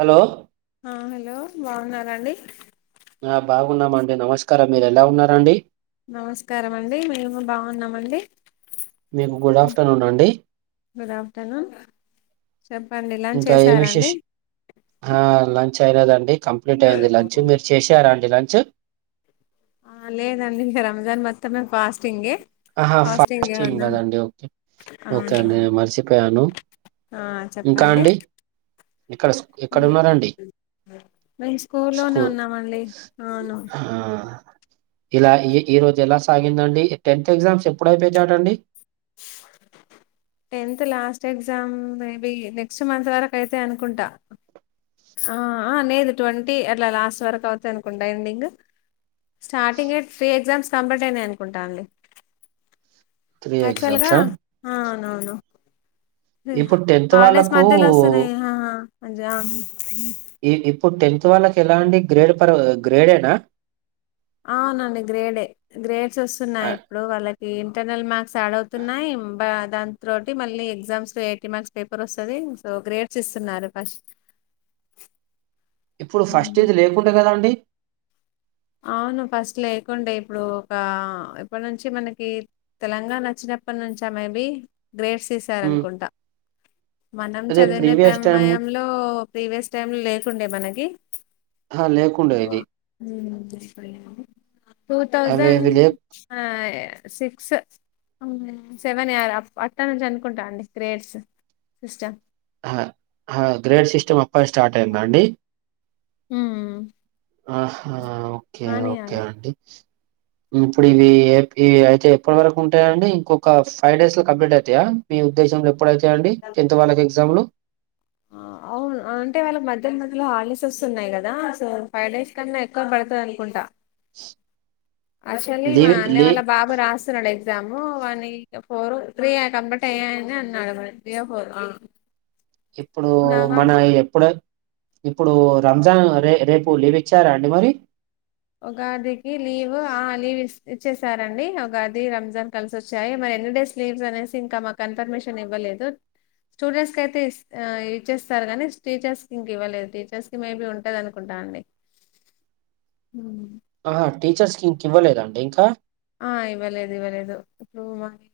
Hello ఆ hello బావున్నారా అండి ఆ బాగున్నామండి నమస్కారం మీరు ఎలా ఉన్నారండి నమస్కారం అండి మేము బావున్నామండి మేము గుడ్ ఆఫ్టర్నూన్ అండి గుడ్ ఆఫ్టర్నూన్ చెప్పండి లంచ్ ఇంకా ఏమి చేసారండి విశేష్ హా ల చేయలేదండి కంప్లీట్ అయింది లంచ్ మీరు చేసారా అండి లంచ్ ఆ లేదండి రంజాన్ మొత్తమే ఫాస్టింగే ఆహా ఫాస్టింగే ఫాస్టింగ్ ఉన్నాం గదండి ఓకే ఓకే అండి అవును నేను మరిసిపోయాను ఆ చెప్పండి ఇక్కడ ఎక్కడ ఉన్నారండి మేము స్కూలోనే ఉన్నమండి హ అవును హా ఇలా ఈ ఈరోజు ఎలా సాగిండండి టెన్త్ ఎగ్జామ్స్ ఇపోయతంది tenth last exam maybe next month వరకు అయితై అనుకుంటా ఆ ఆ నేదు ట్వంటీ అట్లా లాస్ట్ వరకు అవుతాయ్ అనుకుంటా ఎండింగ్ స్టార్టింగె ఫ్రీ ఎగ్జామ్స్ కంబటేనే అనుకుంటా అండి త్రీ ఆక్టుల్ గా ఎగ్జామ్సా అనుఅవును హ్ ఇప్పుడు టెన్త్ హాలడేస్ వాళ్ళకు మధ్యలో వస్తున్నాయ్ హా జాం ఈ ఇప్పుడు టెన్త్ వాళ్ళకి ఎలాండి గ్రేడ్ పడవ్గ గ్రేడెనా అవునండి గ్రేడే గ్రేడ్స్ ఆ, వస్తున్నాయి ఇప్పుడు వాళ్ళకి ఏం ఇంటర్నల్ మార్క్స్ యాడ్ అవుతున్నాయి బ దాంట్రోటి మళ్ళీ ఎగ్జామ్స్ ఎయిటీ మార్క్స్ పేపర్ వస్తుంది సో ఓ గ్రేడ్సిస్తున్నారు ఫస్ట్ ఇప్పుడు ఫస్ట్ ఇది లేకుంటగదా అండి అవును ఫస్ట్ లేకుండే ఇప్పుడు ఒక ఎప్పటి నుంచి మనకి తెలంగాణ వచ్చిన అప్పట్నుంచి ఆ మైబి గ్రేడ్స్ హ్మ్. ఈసారనుకుంటా మనం అదే చదివిన ప్రీవియస్ టైమ్ టైంమయంలో ప్రీవియస్ టైమ్ లేకుండే మనకి హ లేకుండె ఇప్పుడు ఇది ఉమ్, టూ అవి తౌసండ్ ఇవి లే ఆ సిక్స్ అవునా సెవెన్ యర్ అ అక్కడ్ నుంచి అనుకుంటా అండి గ్రేట్స్ సిస్టమ్ హ హ్ గ్రేడ్ సిస్టమ్ అప్పట్నుండి స్టార్ట్ అయ్యిందా అండి ఉమ్మ్మ్ ఆ హా ఓకే ఓకే అండి ఇప్పుడు ఇవి ఎ ఇవి అయితే ఎప్పటి వరకు ఉంటాయ్ అండి ఇంకొక ఫైవ్ డేస్ లో కంప్లీట్ అవుతాయా మీ ఉద్దేశంలో ఎప్పుడైతే అండి టెన్త్ వాళ్ళకు ఎగ్జామ్లు ఆ అప్ అవును అంటే వాళ్ళకి మధ్యల్మధ్యలో హాలిడేస్ వస్తున్నాయి కదా సో ఫైవ్ డేస్ కన్నా ఎక్కువ పడతది అనుకుంటా ఆక్టులి మా లీవ్ లీ అన్నయవాళ్ళ బాబు రాస్తున్నాడు ఎగ్జా జాము వాన్ని ఫోరో త్రీ కంప్లీట్ అయ్యాని అన్నాడు మరి త్రీ ఓ ఫోరో ఆ ఇప్పుడు మన ఎప్పుడై ఇప్పుడు రంజాన్ రే రేపు లీవ్ ఇచ్చారా అండి మరి ఉగాదికి లీవ్ ఆ లీవ్ ఇస్త ఇచ్చేసారండి ఉగాది రంజాన్ కలిసొచ్చాయి మరి ఎన్ని డేస్ లీవ్స్ అనేసి ఇంకా మా కన్ఫర్మేషన్ ఇవ్వాలె లేదు స్టూడెంట్స్ కైయితే ఇ ఆ ఇచ్చేస్తారు కాని టీచర్స్ ఇంక ఇవ్వలేదు టీచర్స్ కి మేబీ ఉంటది అనుకుంటా అండి ఉహ్ ఆహ్ టీచర్స్ కి ఇంక ఇవ్వలేదండి ఇంకా ఆ ఇవ్వలేదు ఇవ్వలేదు ఇప్పుడు మాకు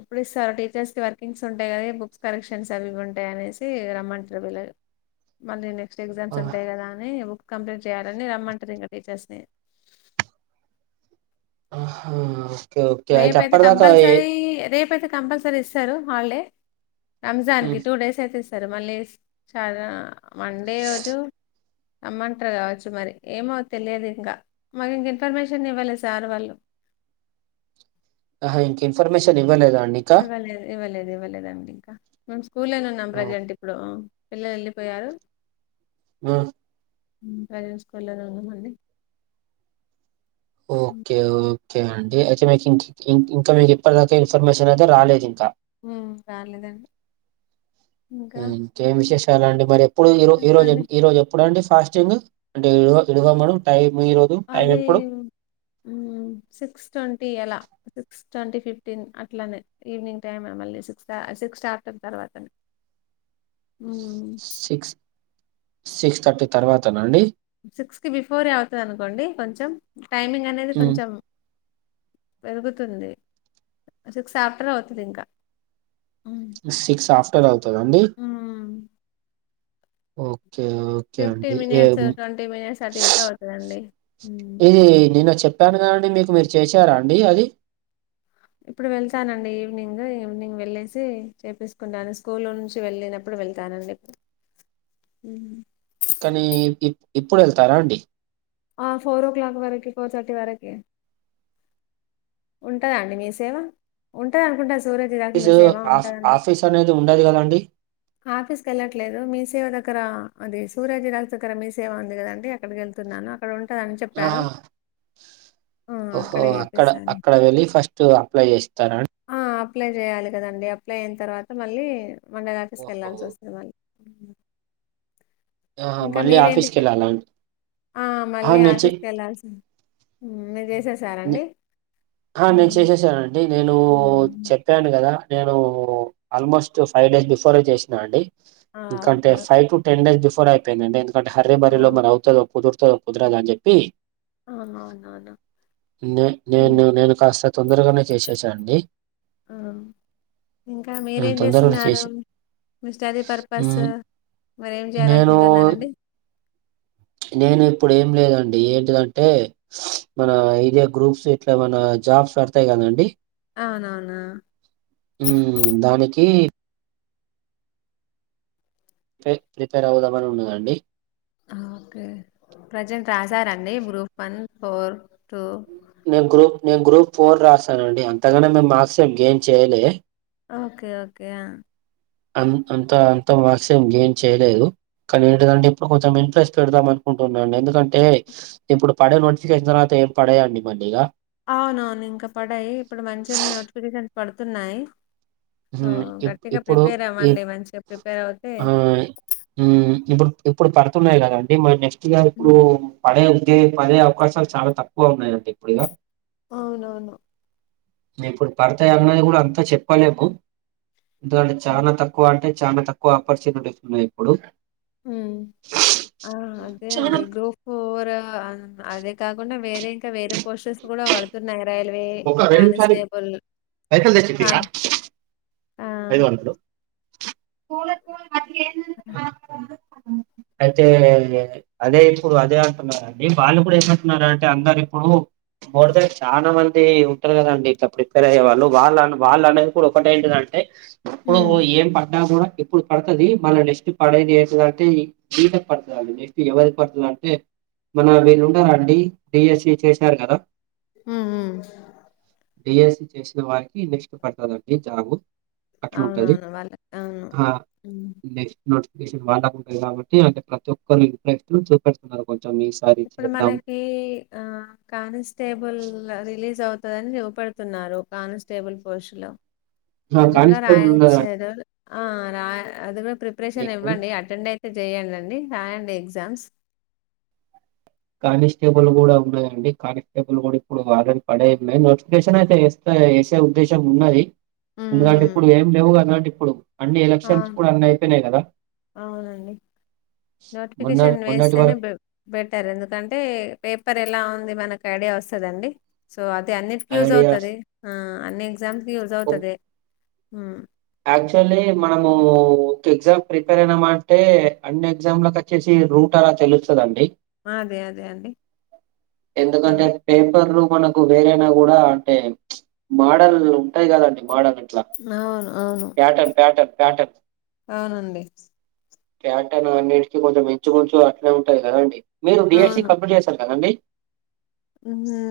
ఎప్పుడు ఇస్తారు టీచర్స్ కి వర్కింగ్స్ ఉంటాయి కదా బుక్స్ కరెక్షన్స్ అవి ఇవి ఉంటాయి అనేసి రమ్మంటుర్విళ్ళు మళ్ళీ నెక్స్ట్ ఎగ్జామ్స్ ఆహ్ ఉంటాయ్ కదా అని బు కంప్లీంట్ చేయాలని రమ్మంటరింకా టీచర్స్ ని ఆ హా రేప్ అయితే కంపల్సరీ రేప్ అయితే కంపల్సరీ ఇస్తారు హాలిడే హ్మ్. రంజాన్కి టూ డేస్ అయితే సారు మళ్ళీ చార మండే రోజు రంమ్మంటారు కావచ్చు మరి ఏమో తెలియదు ఇంకా మాకు ఇంక ఇన్ఫర్మేషన్ ఇవ్వాలె సార్ వాళ్ళు ఆహ్ ఇంకా ఇన్ఫర్మేషన్ ఇవ్వలేదా అండి ఇంకా ఇవ్వలేదు ఇవ్వలేదు ఇవ్వలేదండి ఇంకా మేము స్కూల్లోనే ఉన్నాం ఓ- ప్రజెంట్ ఇప్పుడు పిల్లలు వెళ్లిపోయారు అ ఉహ్ ప్రవేట్ స్కూల్లోనే ఉన్నాం అండి ఓకే ఓ ఓకే అండి అయితే మీకుం ఇం ఇంకా మీకు ఇప్పటిదాకా ఇన్ఫర్మేషన్ అయితే రాలేదు ఇంకా హ్మ్మ్ రాలేదండి ఇంకా ఇంకేం విశేషాలండి మరి ఎప్పుడు ఈ రోజ్ ఈ రోజ్ చెప్పండి ఈ రోజు ఎప్పుడుండి ఫాస్టింగు అంటే ఇడ్వ ఇడవ మను టైం ఈ రోజు టైం అది ఎప్పుడు ఉమ్ సిక్స్ ట్వంటీ అలా సిక్స్ ట్వంటీ ఫిఫ్టీన్ అట్లానే ఈవినింగ్ టైమె మళ్ళీ సిక్స్ ట సిక్స్ ఆఫ్టర్ తర్వాతనే ఊమ్ సిక్స్ సిక్స్ థట్టీ తర్వాతనండి సిక్స్ కి బిఫోరే అవుతాదంకోండి కొంచం టైమింగ్ అనేది కొంచం పెరుగుతుంది సిక్స్ ఆఫ్టర్ అవ్తదింకా సిక్స్ ఆఫ్టర్ అవ్తదండి హ్మ్. ఓ కే ఓకే అండి మినిట్స్, ఏం మినిట్స్ అటు ఇటు అవుతదండి. హ్మ్. ఇది నిన్న చెప్పాన్ కదండి మీకు మీర్ చేసారా అండి అది ఇప్పుడు వెళ్తానండి ఈవినింగు ఈవినింగ్ వెళ్ళేసి చేపీస్కుంటాను స్కూలో నుంచి వెళ్ళినపుడు వెల్తనండి ఉ కానీ ఇ ఇప్ ఇప్పుడ్ ఎళ్తారా అండి ఆ ఫోర్ ఓ క్లాక్ వరకి ఫోర్ తట్టీ వరకి ఉంటదా అండి మీ సేవ ఉంటదన్కుంటా స్ ఫిసు ఆఫ్ ఆఫీస్ అనేది ఉండదిగదాండి ఆఫీస్ కెళ్ళట్లేదు మీ సేవ దగ్గర అది సూరజ్ రైస్ దగ్గర మీ సేవ ఉందికదండి అక్కడికేళ్త్ తున్నాను అక్కడ ఉంటదన్ చెప్పారు ఆహా! ఆ! ఓహో అక్కడే అక్కడ చేపిస్తాను. అక్కడ వెళ్ళి ఫస్టు అప్లై చేస్తారన్ ఆ! అప్లై చేయాలి కదండి అప్లై ఐన్ తర్వాత మళ్ళీ మం ఓహో! వెళ్లాల్సోస్తే మళ్ ఆ ఇంకా మళ్ళీ మీరేంటి చే ఆఫీస్కేళ్ళాలాండ్ ఆ మళ్ళీ ఆఫీస్కేళ్ళల్సి ఉమ్ మీర్ నె చేసేసారండి ఆ నేన్ హ్మ్. సేసేసానండి నేను హ్మ్. చెప్పాను గదా నేను ఆల్మోస్టు ఫైవ్ డేస్ బిఫోరే చేస్నా అండి ఆ! ఇంకంటే okay. Five to ten days before ఐపోన్ధండి ఎందుకంటే హరీ బరీలో ఓహ్! మరవ్తదో అవ్వదో తొ కుద్రదన్ చెప్పి అ అవునండి నే ఉమ్ నేను నేను కాస్త తొందర్గానే చేసేసా అండి ఆ ఇంకా ఆ! తొందరగా మీరేంజెస్సున్నారు చేసి మీ స్టడీ పర్పసూ హ్మ్. మరేం జేయాలనుకుంటున్నారండి నేనిప్పుడు ఏం లేదండి ఏంటిదంటే మన ఇదే గ్రూఫ్స్ ఇట్లా ఎమన్నా జాబ్స్ పడతాయిగదాండి అవునవునా ఊమ్ దానికి ప్రి ప్రిపేర్ అవ్దామని ఉన్నదండి అ ఓకే ప్రజెంట్ రాశారండి గ్రూప్ వన్ ఫోర్ టూ నేన్ గ్రూప్ నేన్ గ్రూప్ ఫోర్ రాసానండి అంతగాన నేన్ మార్క్స్ గేన్ చైలే ఓకే ఓకే ఆ అంతంత అంత మర్క్స్ ఎం గెన్ చేయ్లేదు కానేంటిదంటే ఇప్పుడ్ కొంచం ఇంట్రెస్ట్ పెడ్దాం అనుకుంటున్నాన్ ఎందుకంటే ఇప్పుడ్ పడే నోటిఫికేషన్ తర్వాత ఎ పడయండి మండిగా అవునవును ఇంకా పడాయ్ ఇప్పుడు మంచిగ్నే నోటిఫికేషన్స్ పడ్తున్నాయ్ ఆ ఉమ్ ఇప్ గట్టిగా ఇప్పుడు ప్రిపేర్ ఈ అవ్వండి మంచిగా ప్రిపేర్ అవ్తే ఉమ్ ఇప్పుడ్ ఇప్పుడు పడ్తున్నాయ్ కదండి మర్ నెక్స్ట్ ఇయర్ ఇప్పుడు ఉమ్. పడయం దెయ్ పడె అవ్కాశాల్ చాలా తక్కువ ఉన్నాయంట ఇప్పుడిగా అవునవును ఇప్పుడ్ పడ్తాయి అన్నది కూడా అంతా చెప్పలేకు ఎందుకంట్ ఉమ్. చాలా తక్కువంటే చానా తక్కువ ఆపర్చునిటీస్ ఉన్నాయ్ ఇప్పుడు ఉమ్ ఆ అదే అండి గ్రూప్ ఫోర్ అర్ అన్ అదే కాకుండా వేరే ఇంకా వేరే పోస్టర్స్ కూడా పడుతున్నాయ రైల్వే ఒక నిమిషాలు కానిస్టేబుల్ కాన్ ఆ ఐదు గంటలు అయితే అదే ఇప్పుడు అదే అంటున్నరండి వాళ్ళు గుడా ఏమంటున్నారు అంటే అందరు ఇప్పుడు మోర్ తేన్ చాన మన్ ది ఉంటరు గదండి ఇట్ల ప్రిపేర్ అయ్యే వాళ్ళు వాళ్ళ వాళ్ళు అనేది కుడ ఒకటె ఏంటిదంటే ఇప్పుడూ ఉమ్ ఏం పడ్డాగుడా ఇప్పుడు పడతది మళ్ళ నెక్స్ట్ పడేది ఏంటిదంటె సిట్ పడతదండి నెక్స్ట్ ఎవరి పడతదంటే మన వీళ్ళుండరా అండి డిఎస్సి చేశ్నారు కదా మ్ హు బిఎస్సి చేసిన వారికి నెక్స్ట్ పడతదండి జాబు అట్లుంటది అవునవును. వాళ్ళకి అవును. హా హ్మ్. నెక్స్ట్ నోట్ [unintelligible] కాబట్టి అంటే ప్రతి ఒక్కరి ఇంట్రెస్ట్ చూపెస్తున్నారు కొంచెం మీస్ ఇప్పుడు మనకి అహ్ కానిస్టేబుల్ రిలీజ్ జ్ అవుతదని చూపెడతున్నారు కానిస్టేబుల్ పోస్ట్ లో ఆ! అది గుడా కానిస్టేబుల్ ఉన్నదండి రాయచ్చేదొ అహ్ రా అది గుడ ప్రిపరేషన్ ఇప్పుడు. ఇవ్వండి అటెండ్ అయ్ జేయనండి హ్యాండ్ ఎగ్జామ్స్ కానిస్టేబుల్ గూడా ఉన్నయండి కానిస్టేబుల్ గుడా ఇప్పుడు వారెంట్ పడె ఉన్నాయి నోటిఫికేషన్ అయితే చేస్ ఉద్దేశం ఉన్నది ఎందుకంటే హ్మ్. ఇప్పుడు ఏం లేవు గదంటే ఇప్పుడు అన్నీ ఆ! ఎలక్షన్స్ కుడా అన్నీ అయిపైనాయ్ గదా అవునండి. మొన్న నోటిఫికేషన్ మొన్నటి వేస్తేనే వరకు బె బెట్ టర్ ఎందుకంటే పేపర్ ఎలా ఉంది మనకి ఐడియా వస్తదండి సో అది అన్నిటికి యూజ్ ఐడియాస్ అవుతది అన్ని ఎగ్జామ్స్కి యూజ్ ఒక్ అవుతది యాక్చువల్లీ మనము ఒక ఎగ్జామ్ ప్రిపేర్ అయినామ అంటే అన్ని ఎగ్జామ్ల కచ్చేసి రూట్ అలా తెలుస్తదండి అదే. అదే అండి. అదే. ఎందుకంటే పేపర్లు మనకు వేరైనా గూడా అంటే మాడల్ ఉంటాయి కదండి మాడల్ అవును అవును ప్యాటన్ ప్యాటన్ ప్యాటన్ అవునండి ప్యాటన్ అన్నిటికి కొంచెం ఇంచు మించు అట్లే ఉంటది కదండి మీరు అవును బిఎస్సి కంప్లీట్ చేసారు కదండి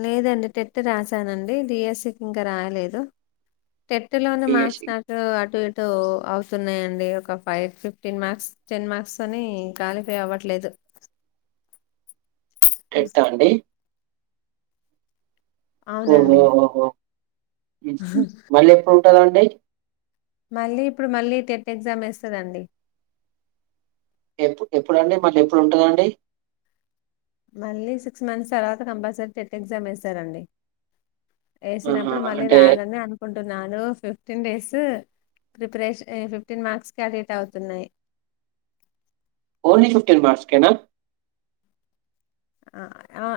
లేదండి టెట్టు రాసానండి డిఎస్సికి ఇంక రాయలేదు టెట్టులోని మార్క్స్ డీఎస్సీ. నాకు అటు ఇటు అవుతున్నాయండి ఒక five fifteen marks ten marks అని క్వాలిఫై అవ్వట్లేదు టెట్టా అండి ఓహో అవునండి ఓహో మళ్ళీ ఎప్పుడు ఉంటందండి మళ్ళీ ఇప్పుడు మళ్ళీ టెట్ ఎగ్జామ్ వేస్తదండి ఎప్పు ఎప్పుడండి మళ్ళీ ఎప్పుడు ఉంటదండి మళ్ళీ సిక్స్ మంత్స్ తర్వాత కంపల్సరీ టెట్ ఎగ్జామ్ యేస్తరండి ఆహా! యేసినప్పుడు మళ్ళీ అంటే రాయాలని అనుకుంటున్ నాను fifteen days preparation fifteen marks కి అటు ఇటు అవుతున్నాయ్ ఓన్లీ ఫిఫ్టీన్ మర్క్స్ కేనా అ ఆ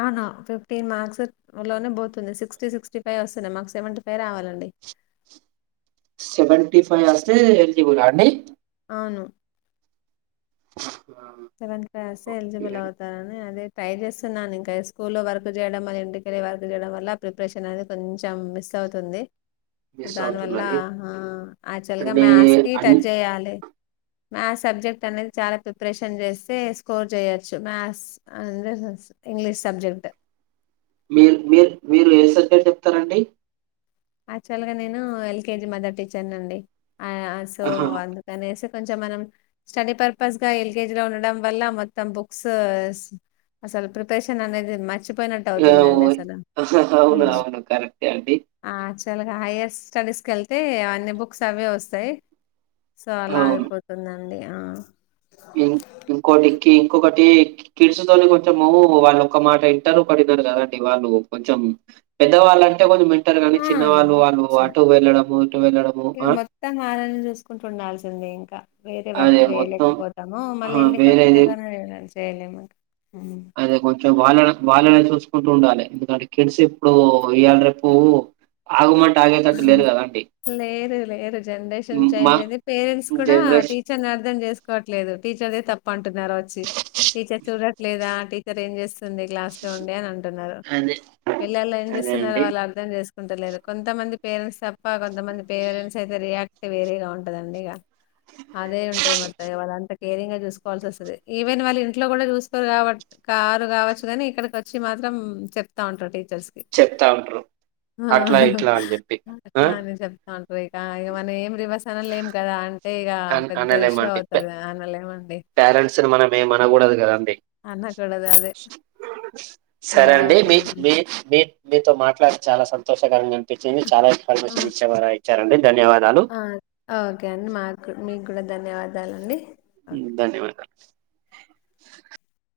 ఆ వును ఫిఫ్టీన్ మార్క్స్ లోనే పోతుంది సిక్స్టీ సిక్స్టీ ఫైవ్ ఒస్తున్నాయి మాక్ సెవెంటి ఫైవ్ రావాలండి సెవేంటి ఫై ఒస్తే ఎలిజిబులా అండి ఆను ఆహా! సెవెంత్ క్లాసే ఓకే. ఎలిజిబుల్ అవుతారని అదే ట్రై జేస్తున్నానింకా స్కూల్లో వర్క్ జేయడం మళ్ళ ఇంటికెళ్ళి వర్క్ చేయడం వల్ల ప్రిపరేషన్ అనేది కొంచెం మిస్స్ అవుతుంది సో మిస్ దాని వల్ల అవుతున్నది. హా అక్చువల్ గా అంటే మ్యాథ్స్ కి అన్ టచ్ చెయ్యాలె మాథ్స్ సబ్జెక్టు అనేది చాలా ప్రిపరేష సెన్ జేస్తే స్కోర్ జేయొచ్చు మాథ్స్ [unintelligible] ఇంగ్లీష్ సబ్జెక్ట్ మీర్ మీర్ మీరు ఏ సబ్జెక్టు జెప్తరండీ అక్చువల్ గా నేను ఎల్కేజీ మదర్ టీచర్నండి అయ్ ఆ సో ఆహా! అందుకనేసి కొంచం మనం స్టడీ పర్పస్ గా ఎల్కేజీ లో ఉండడం వల్ల మొత్తం బుక్స్ స్ అసల్ ప్రిపేషన్ అనేది మచిప్ ఇగా ఓయ్ అవును అవును కరెక్టే ఆంటీ ఆక్చువల్గా హైయర్ స్టడీస్కెళ్తే అన్ని బుక్స్ అవేవొస్తాయ్ సో అలా అయిపోతుందండి ఆ ఇన్ ఇంకోటి కీ ఇంకొకటి కి కిడ్స్తోని కొంచము వాళ్ళు ఒక మాట ఇంటరు ఒకటినరు కదండి వాళ్ళు లు కొంచెం పెద్దవాళ్ళంటే కొంచం మ ఆ [unintelligible] ఇటు వెళ్ళడము ఇగా ఆ మొత్తం ఆళ్లనే చూసుకుంటూ ఉండాల్సిందే ఇంకా వేరే వర్క్ అదే మొత్తం చేయలేకపోతాము మళ్ళీ ఆ ఇంటికి వచ్చేస వేరేది [unintelligible] చేయలేమ్ అదే కొంచెం వాళ్ళనే వాళ్ళనే చూస్ కుంటుండాలి ఎందుకంటే కిడ్స్ ఇప్పుడు ఇయ్యాల్ రేపు ఆగమంటే ఆగేటట్టు లేరు కదా అండి లేరు లేరు జెన్రేషన్ మా చేంజ్ అయింది పేరెంట్స్ కూడా జనరేషన్ టీచర్ ని అర్థం జేసుకోట్లేదు టీచర్దే తప్పంటున్నారు వొచ్చి టీచర్ చూడట్లేదా టీచర్ ఏం జేస్ స్తుంది క్లాస్ లో ఉండి అని అంటున్నారు అదే పిల్లలు ఏం అదే జేస్తున్నారో అండి వాళ్ళు అర్థం జేసుకుంటలేరు కొంతమంది పేరెంట్స్ తప్ప కొంతమంది పేరెంట్స్ అయితే రియాక్ట్ వేరేగా ఉంటదండి ఇగ అదే ఉంటది మొత్త ఇగ వాళ్ళంతా కేరింగ్ గా జూసుకోవాల్సి వొస్తది ఈవెన్ వాళ్ళ ఇంట్లో కూడా చూసుకోరు కాబట్ కారు గావచ్చు గాని ఇక్కడికొచ్చి మాత్రం చెప్తా ఉంటా టీ చెప్తా ఉంట్రూ అట్లా ఇట్లా అని జెప్పి ఆ అట్లా అని చెప్తా ఇక ఇగ మనం ఏం రివర్స్ అనలేం కదా అంటే ఇగ పెద్ద ఇష్యూ అవుతది గదా అనలేమన్ ప్యారెంట్స్ని మనం ఏమనగూడదు గదా అనకూడదు అదే. అలా సరేండి మీ అవుతుందండి. మీచ్ మీ మీతో మాట్లాడి చాలా సంతోషకరంగా అనిపిచ్చింది చాలా ఆ! ఇన్ఫర్మేషన్ ఇచ్చేవార ఇచ్చారండి ధన్యవాదాలు ఆ ఆఓకే అండి మాక్ మీకు కూడా ధన్యవాదాలండి ఓకే. హ్మ్ ధన్యవాదాలు